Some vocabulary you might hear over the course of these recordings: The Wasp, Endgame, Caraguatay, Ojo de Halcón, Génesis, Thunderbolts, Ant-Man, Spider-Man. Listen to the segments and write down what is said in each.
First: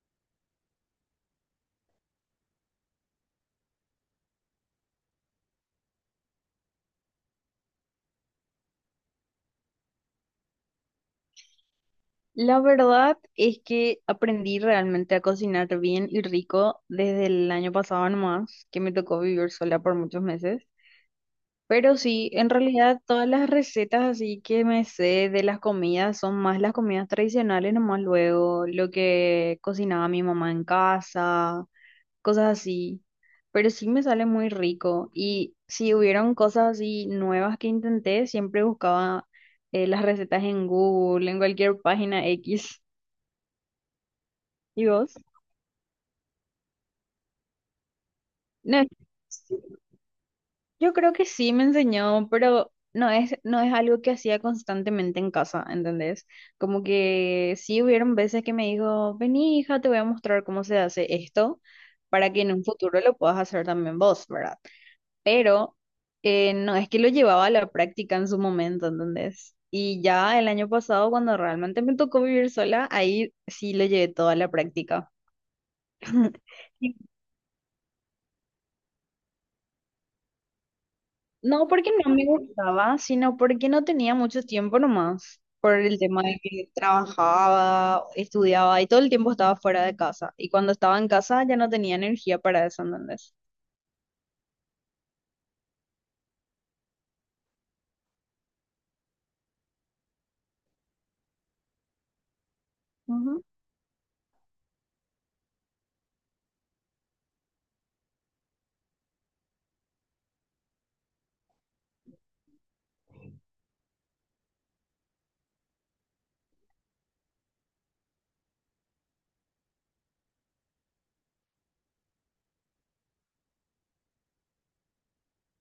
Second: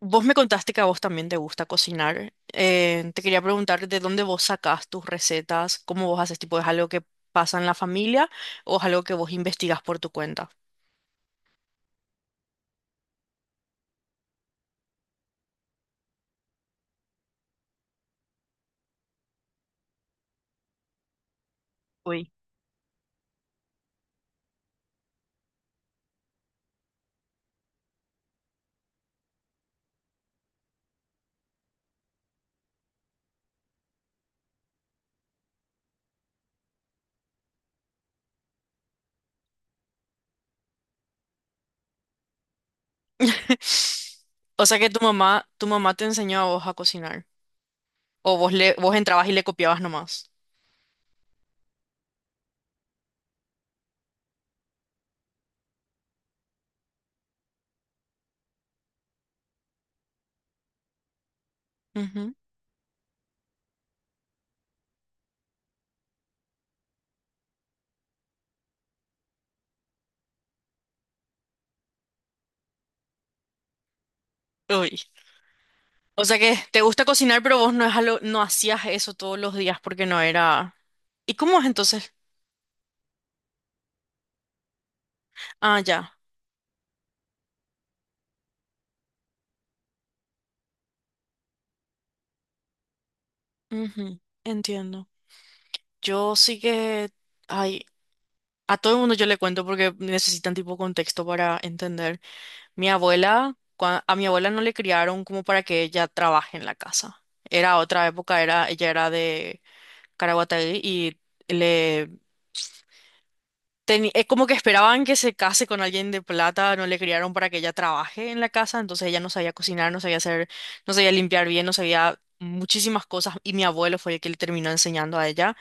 Vos me contaste que a vos también te gusta cocinar. Te quería preguntar de dónde vos sacás tus recetas, cómo vos haces, tipo, ¿es algo que pasa en la familia o es algo que vos investigás por tu cuenta? La verdad es que aprendí realmente a cocinar bien y rico desde el año pasado nomás, que me tocó vivir sola por muchos meses. Pero sí, Uy. en realidad todas las recetas así que me sé de las comidas son más las comidas tradicionales nomás luego, lo que cocinaba mi mamá en casa, cosas así. Pero sí me sale muy rico y si hubieron cosas así nuevas que intenté, siempre buscaba las recetas en Google, en cualquier página X. O sea ¿Y que tu vos? mamá, tu mamá te enseñó a vos a cocinar. O No, vos entrabas y le sí, copiabas nomás. yo creo que sí me enseñó, pero no es algo que hacía constantemente en casa, ¿entendés? Como que sí hubieron veces que me dijo, vení hija, te voy a mostrar cómo se hace esto para Ujú. que en un futuro lo puedas hacer también vos, ¿verdad? Pero no es que lo llevaba a la práctica en su momento, ¿entendés? Y ya el año pasado, cuando realmente me tocó vivir sola, ahí sí lo llevé toda a la Uy. práctica. O sea que te gusta cocinar, pero vos no, es algo- no hacías eso todos los días porque no era... ¿Y cómo es No porque entonces? no me gustaba, sino porque no tenía mucho tiempo nomás, por Ah, el ya. tema de que trabajaba, estudiaba y todo el tiempo estaba fuera de casa. Y cuando estaba en casa ya no tenía energía para eso, ¿entendés? Ujú, entiendo. Yo sí que... Ay, a todo el mundo yo le cuento porque necesitan tipo contexto para entender. Mi Ujú. abuela, cua- a mi abuela no le criaron como para que ella trabaje en la casa. Era otra época, era, ella era de Caraguatay y... le teni- como que esperaban que se case con alguien de plata, no le criaron para que ella trabaje en la casa, entonces ella no sabía cocinar, no sabía hacer, no sabía limpiar bien, no sabía muchísimas cosas y mi abuelo fue el que le terminó enseñando a ella.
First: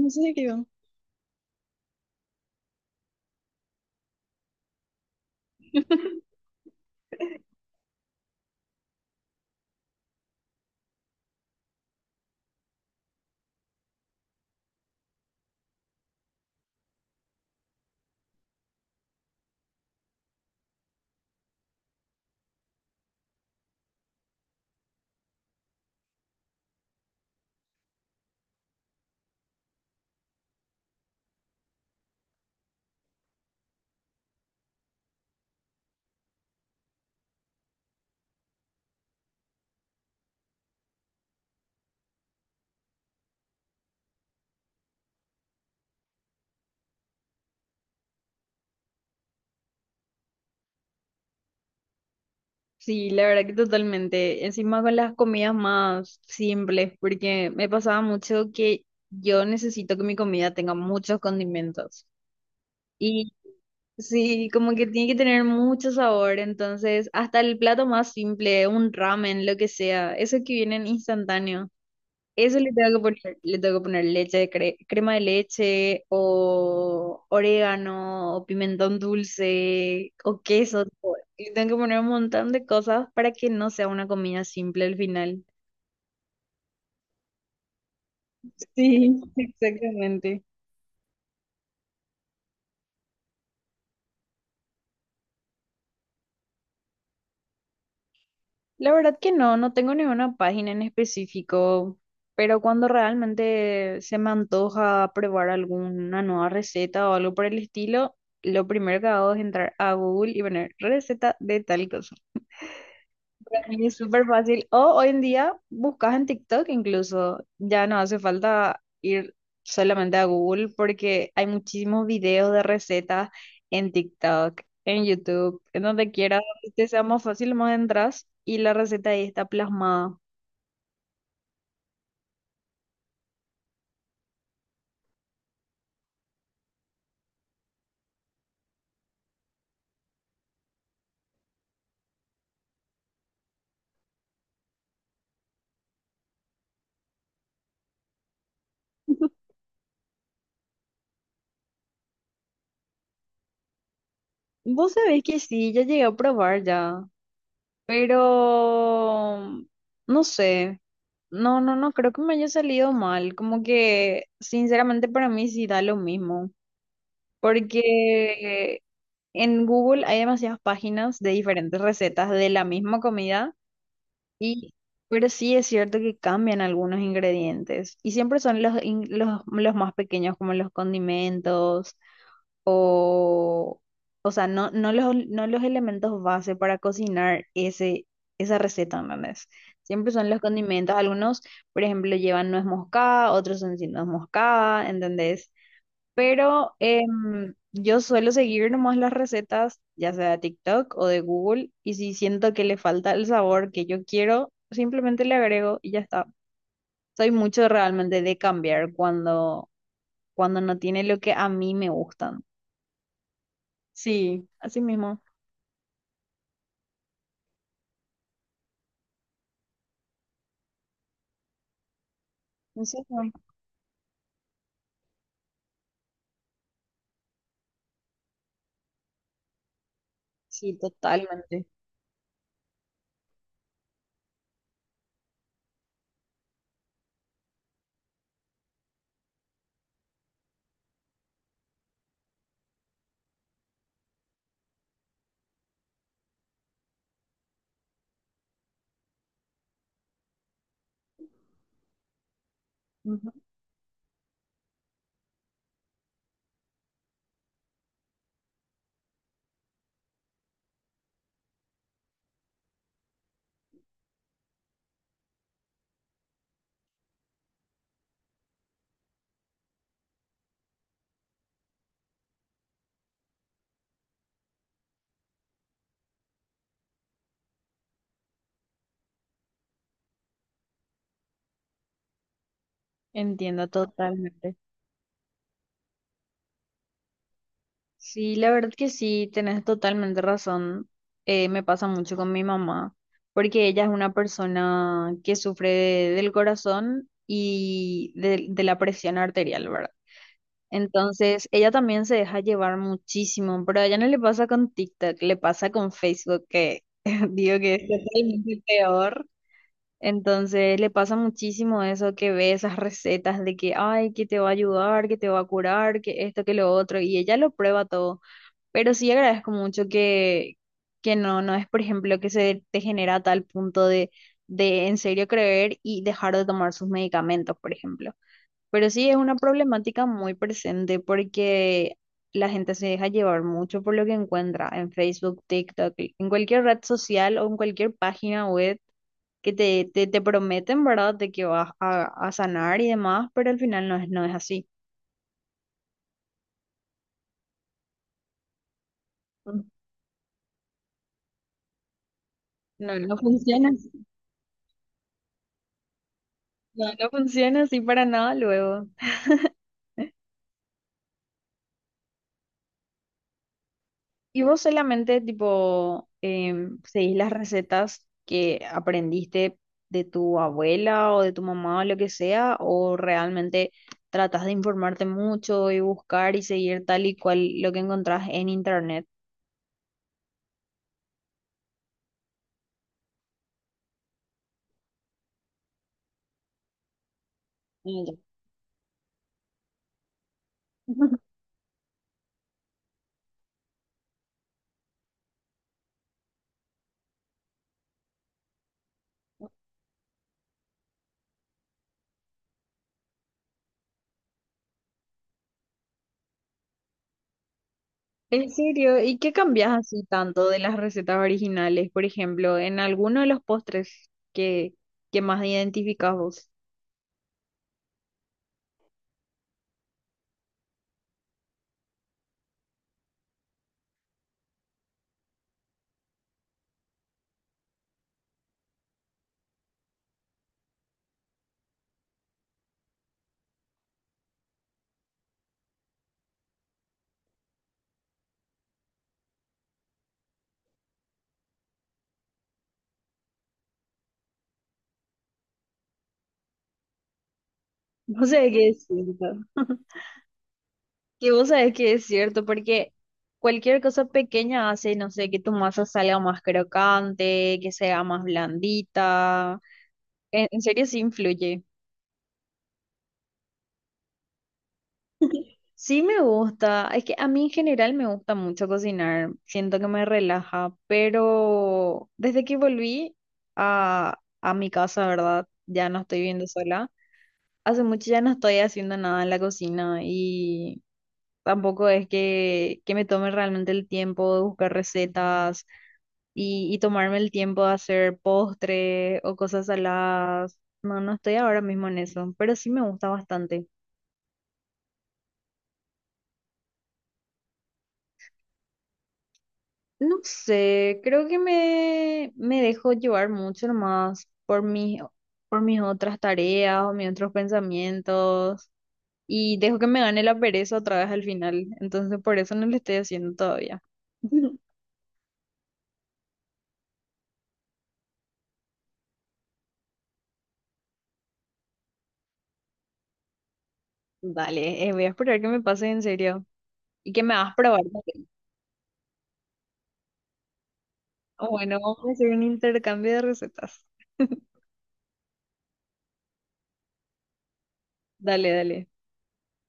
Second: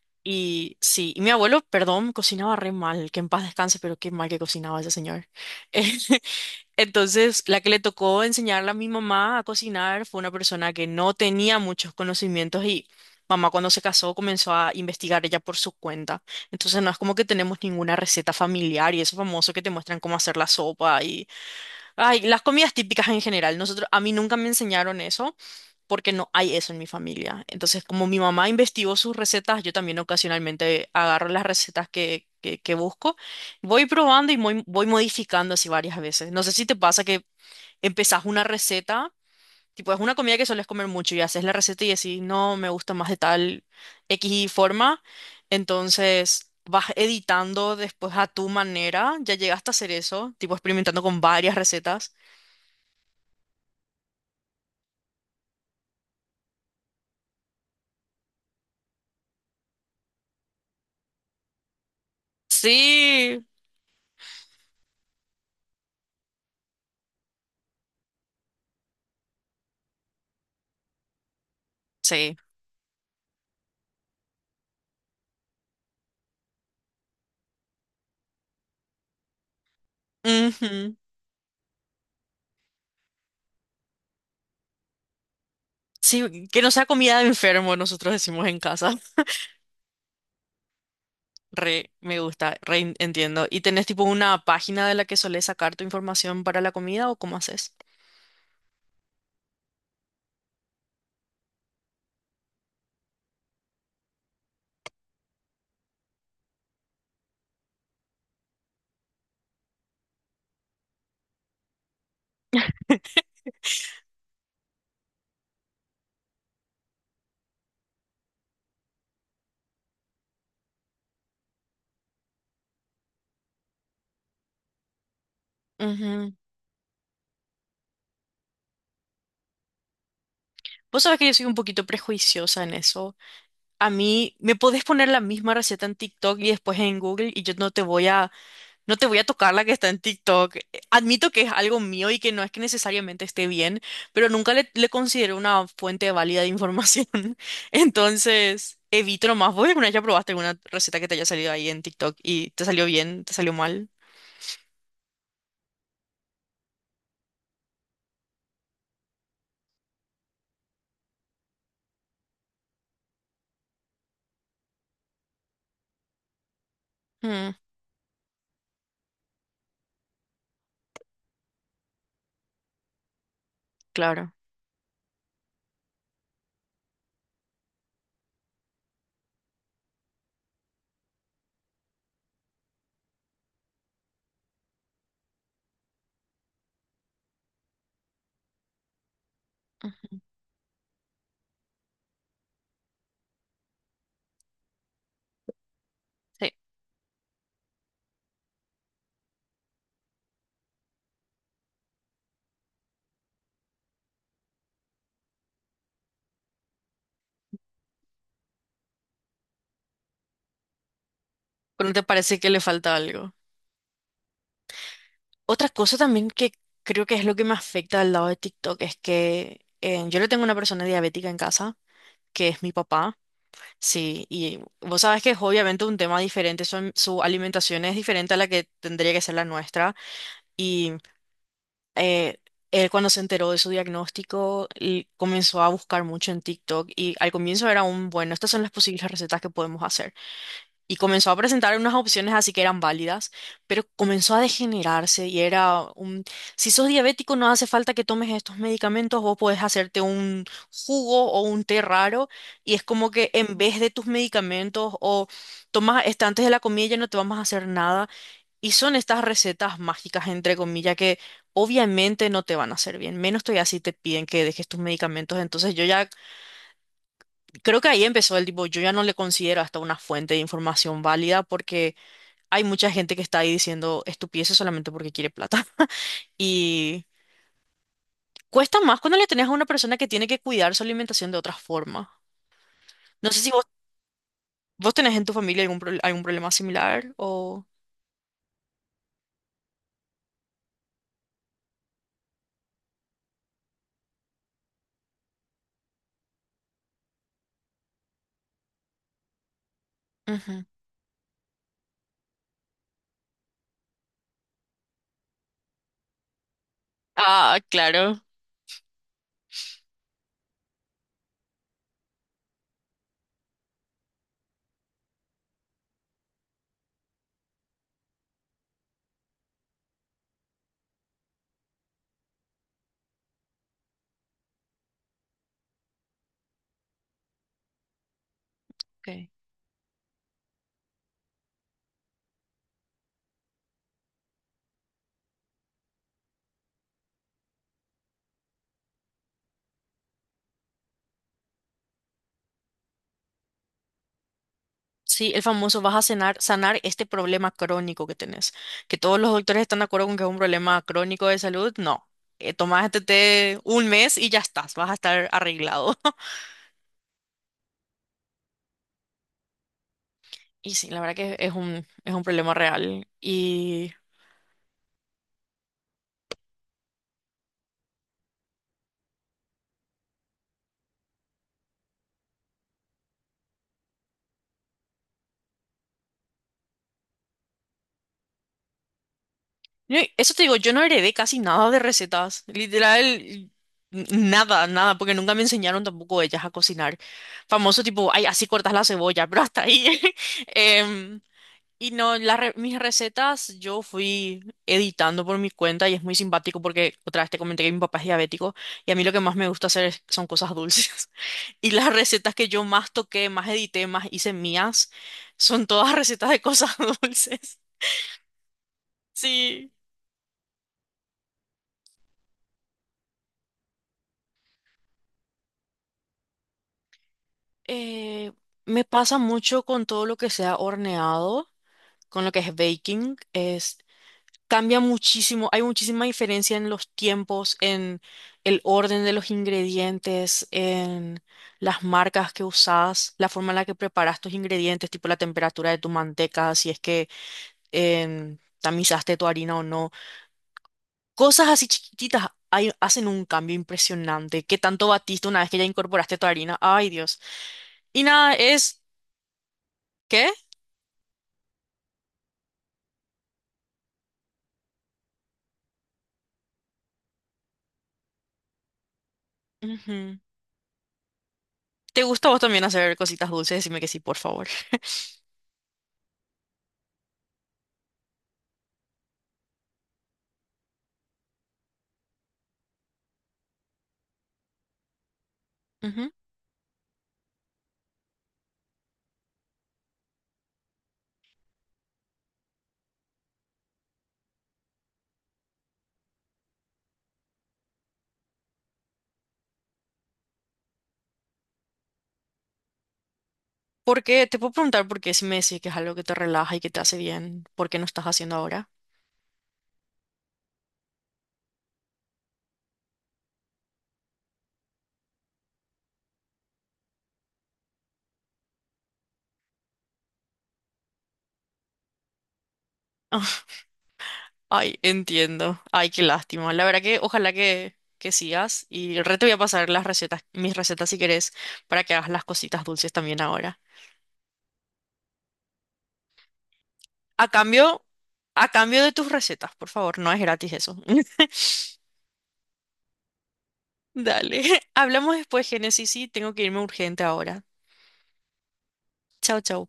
No sé qué va. Y sí, y mi abuelo, perdón, cocinaba re mal, que en paz descanse, pero qué mal que cocinaba ese señor. Entonces, la que le tocó enseñarle a mi mamá a cocinar fue una persona que no tenía muchos conocimientos y mamá cuando se casó comenzó a investigar ella por su cuenta. Entonces, no es como que tenemos ninguna receta familiar y eso famoso que te muestran cómo hacer la sopa y ay, las comidas típicas en general. Nosotros, a mí nunca me enseñaron eso porque no hay eso en mi familia. Entonces, como mi mamá investigó sus recetas, yo también ocasionalmente agarro las recetas que busco. Voy probando y voy modificando así varias veces. No sé si te pasa que empezás una receta, tipo es una comida que sueles comer mucho y haces la receta y decís, no, me gusta más de tal X forma, entonces vas editando después a tu manera, ya llegaste a hacer eso, tipo experimentando con varias recetas. Sí, la verdad que totalmente. Encima con las comidas más simples, porque me pasaba mucho que yo necesito que mi comida tenga muchos condimentos. Sí, Sí, como que tiene que tener mucho sabor, entonces hasta el plato más simple, un ramen, lo que sea, eso que viene en instantáneo, sí. eso le tengo que poner, le tengo que poner leche, cre- crema de leche o orégano o pimentón dulce o queso, Ujú. tipo, le tengo que poner un montón de cosas para que no sea una comida simple al final. Sí, que no sea comida de enfermo, nosotros decimos en casa. Sí, exactamente. Re, me gusta, re en- entiendo. ¿Y tenés tipo una página de la que solés sacar tu información para la comida o cómo haces? La verdad que no, no tengo ninguna página en específico, pero cuando realmente se me antoja probar alguna nueva receta o algo por el estilo, lo primero que hago es entrar a Google y poner receta de tal cosa. Para mí es súper fácil. O hoy en día buscas en TikTok incluso. Ya no hace falta ir solamente a Google porque hay muchísimos videos de recetas en TikTok, en YouTube, en donde Ujú. quieras, donde te sea más fácil, más entras y la receta ahí está plasmada. Vos sabés que yo soy un poquito prejuiciosa en eso. A mí me podés poner la misma receta en TikTok y después en Google y yo no te voy a tocar la que está en TikTok. Admito que es algo mío y que no es que necesariamente esté bien, pero nunca le considero una fuente válida de información. Entonces, evito nomás. ¿Vos alguna vez ya probaste alguna receta que te haya salido ahí en TikTok y te salió bien, te salió mal? Vos sabés que sí, ya llegué a probar ya, pero no sé. No, no, no, creo que me haya salido mal. Como que, sinceramente, para mí sí da lo mismo. Mm, Porque en Google hay demasiadas páginas de diferentes recetas de la misma comida claro. y pero sí es cierto que cambian algunos ingredientes y siempre son los más pequeños como los condimentos o o sea, no los elementos base para cocinar ese esa receta, ¿entendés? Siempre Ujú. son los condimentos, algunos, por ejemplo, llevan nuez moscada, otros son sin nuez moscada, ¿entendés? Sí. Pero yo suelo seguir nomás las recetas, ya sea de TikTok o de Google, y si siento que le falta el sabor que yo quiero, simplemente le agrego y ya está. Soy mucho realmente de cambiar cuando no tiene lo que a mí Pero me no te parece gustan. que le falta algo. Sí, así mismo. Otra cosa también que creo que es lo que me afecta del lado de TikTok es que yo le tengo una persona diabética en casa, que es mi ¿En papá, serio? sí, y vos sabés que es obviamente un tema diferente, su alimentación es diferente a la que tendría que ser la nuestra, Sí, y totalmente. eh, él cuando se enteró de su diagnóstico y comenzó a buscar mucho en TikTok y al comienzo era un, bueno, estas son las posibles recetas que podemos hacer y comenzó a presentar unas opciones así que eran válidas, pero comenzó a degenerarse y era un, si sos diabético no hace falta que tomes estos medicamentos, vos podés hacerte un jugo o un té raro y es como que Ujú. en vez de tus medicamentos o tomas este antes de la comida ya no te vamos a hacer nada y son estas recetas mágicas entre comillas que obviamente no te van a hacer bien, menos todavía si te piden que dejes tus medicamentos, entonces yo ya creo que ahí empezó el tipo, yo ya no le considero hasta una fuente de información válida porque hay mucha gente que está ahí diciendo estupideces solamente porque quiere plata. Y cuesta más cuando le tenés a una persona que tiene que cuidar su alimentación de otra forma. No sé si Entiendo totalmente. vos tenés en tu familia algún, pro- algún problema similar o... Sí, la verdad que sí, tenés totalmente razón. Me pasa mucho con mi mamá, porque ella es una persona que sufre de- del corazón y de la presión arterial, ¿verdad? Ujú. Entonces, ella también se deja llevar muchísimo, pero a ella no le pasa con TikTok, le pasa con Facebook, que Ah, digo que es claro. totalmente peor. Entonces, le pasa muchísimo eso que ve esas recetas de que, ay, que te va a ayudar, que te va a curar, que esto, que lo otro, y ella lo prueba todo. Pero sí agradezco mucho que no, no es, por ejemplo, que se te genera a tal punto de en serio creer y dejar de tomar sus medicamentos, por ejemplo. Pero Ok. sí es una problemática muy presente porque la gente se deja llevar mucho por lo que encuentra en Facebook, TikTok, en cualquier red social o en cualquier página web que te prometen, ¿verdad?, de que vas a sanar y demás, pero al final no es así. Sí, el famoso vas a cenar- sanar este problema crónico que tenés. Que todos los doctores están de acuerdo con que es un problema crónico de salud. No. Tomás No, este no té funciona, un mes y ya estás, vas a estar arreglado. no, no funciona así para nada luego. Y sí, la verdad que es un problema real. Y ¿Y vos solamente tipo seguís las recetas que aprendiste de tu abuela o de tu mamá o lo que sea? ¿O realmente tratás de informarte mucho y buscar y seguir tal y cual lo que encontrás en internet? yo- eso te digo, yo no heredé casi nada de recetas, literal, n- nada, nada, porque nunca me enseñaron tampoco ellas a cocinar. Famoso Y tipo, ya. ay, así cortas la cebolla, pero hasta ahí. Em, y no, las re- mis recetas yo fui editando por mi cuenta y es muy simpático porque otra vez te comenté que mi papá es diabético y a mí lo que más me gusta hacer es- son cosas dulces. Y las recetas que yo más toqué, más edité, más hice mías, son todas recetas de cosas dulces. ¿En serio? ¿Y qué cambias Sí. así tanto de las recetas originales? Por ejemplo, en alguno de los postres que más identificás vos. Eh, Me pasa mucho con todo lo que sea horneado, con lo que es baking, es cambia muchísimo, hay muchísima diferencia en los tiempos, en el orden de los ingredientes, en las marcas que usas, la forma en la que preparas tus ingredientes, tipo la temperatura de tu manteca, si es que tamizaste tu harina o no. Cosas así chiquititas hay- hacen un cambio impresionante. ¿Qué tanto batiste una vez que ya incorporaste tu harina? Ay, Dios. Y No nada, sé qué es... decir. ¿Qué? Que vos sabés que es cierto, porque cualquier cosa pequeña hace, no sé, que tu masa salga más crocante, que sea más blandita. Ujú. En serio, sí influye. ¿Te gusta a vos también hacer cositas dulces? Decime que sí, por favor. Sí me gusta, es que a mí en general me gusta mucho cocinar, siento que me relaja, pero desde que volví a mi casa, ¿verdad? Ya no Ujú. estoy viviendo sola. Hace mucho ya no estoy haciendo nada en la cocina y tampoco es que me tome realmente el tiempo de buscar recetas y tomarme el tiempo de hacer postre o cosas saladas. No, no estoy ahora mismo en eso, pero sí me gusta bastante. ¿Por qué? Te puedo preguntar por qué si me decís que es algo que te relaja y que te hace bien, ¿por qué no estás haciendo ahora? No sé, creo que me dejo llevar mucho más por por mis otras tareas o mis otros pensamientos y dejo que me gane la pereza otra vez al final. Entonces por eso no lo estoy haciendo todavía. Ay, entiendo. Ay, qué lástima. La verdad que ojalá que sigas y re te voy a pasar las recetas, mis recetas si querés, para que hagas las cositas dulces también ahora. Dale, voy a esperar que me pase en serio y que A me hagas probar cambio, también. a cambio de tus recetas, por favor, no es gratis eso. Bueno, vamos a hacer un intercambio de recetas. Dale. Hablamos después, Génesis, sí, tengo que irme urgente ahora. Dale, dale. Chao, chao.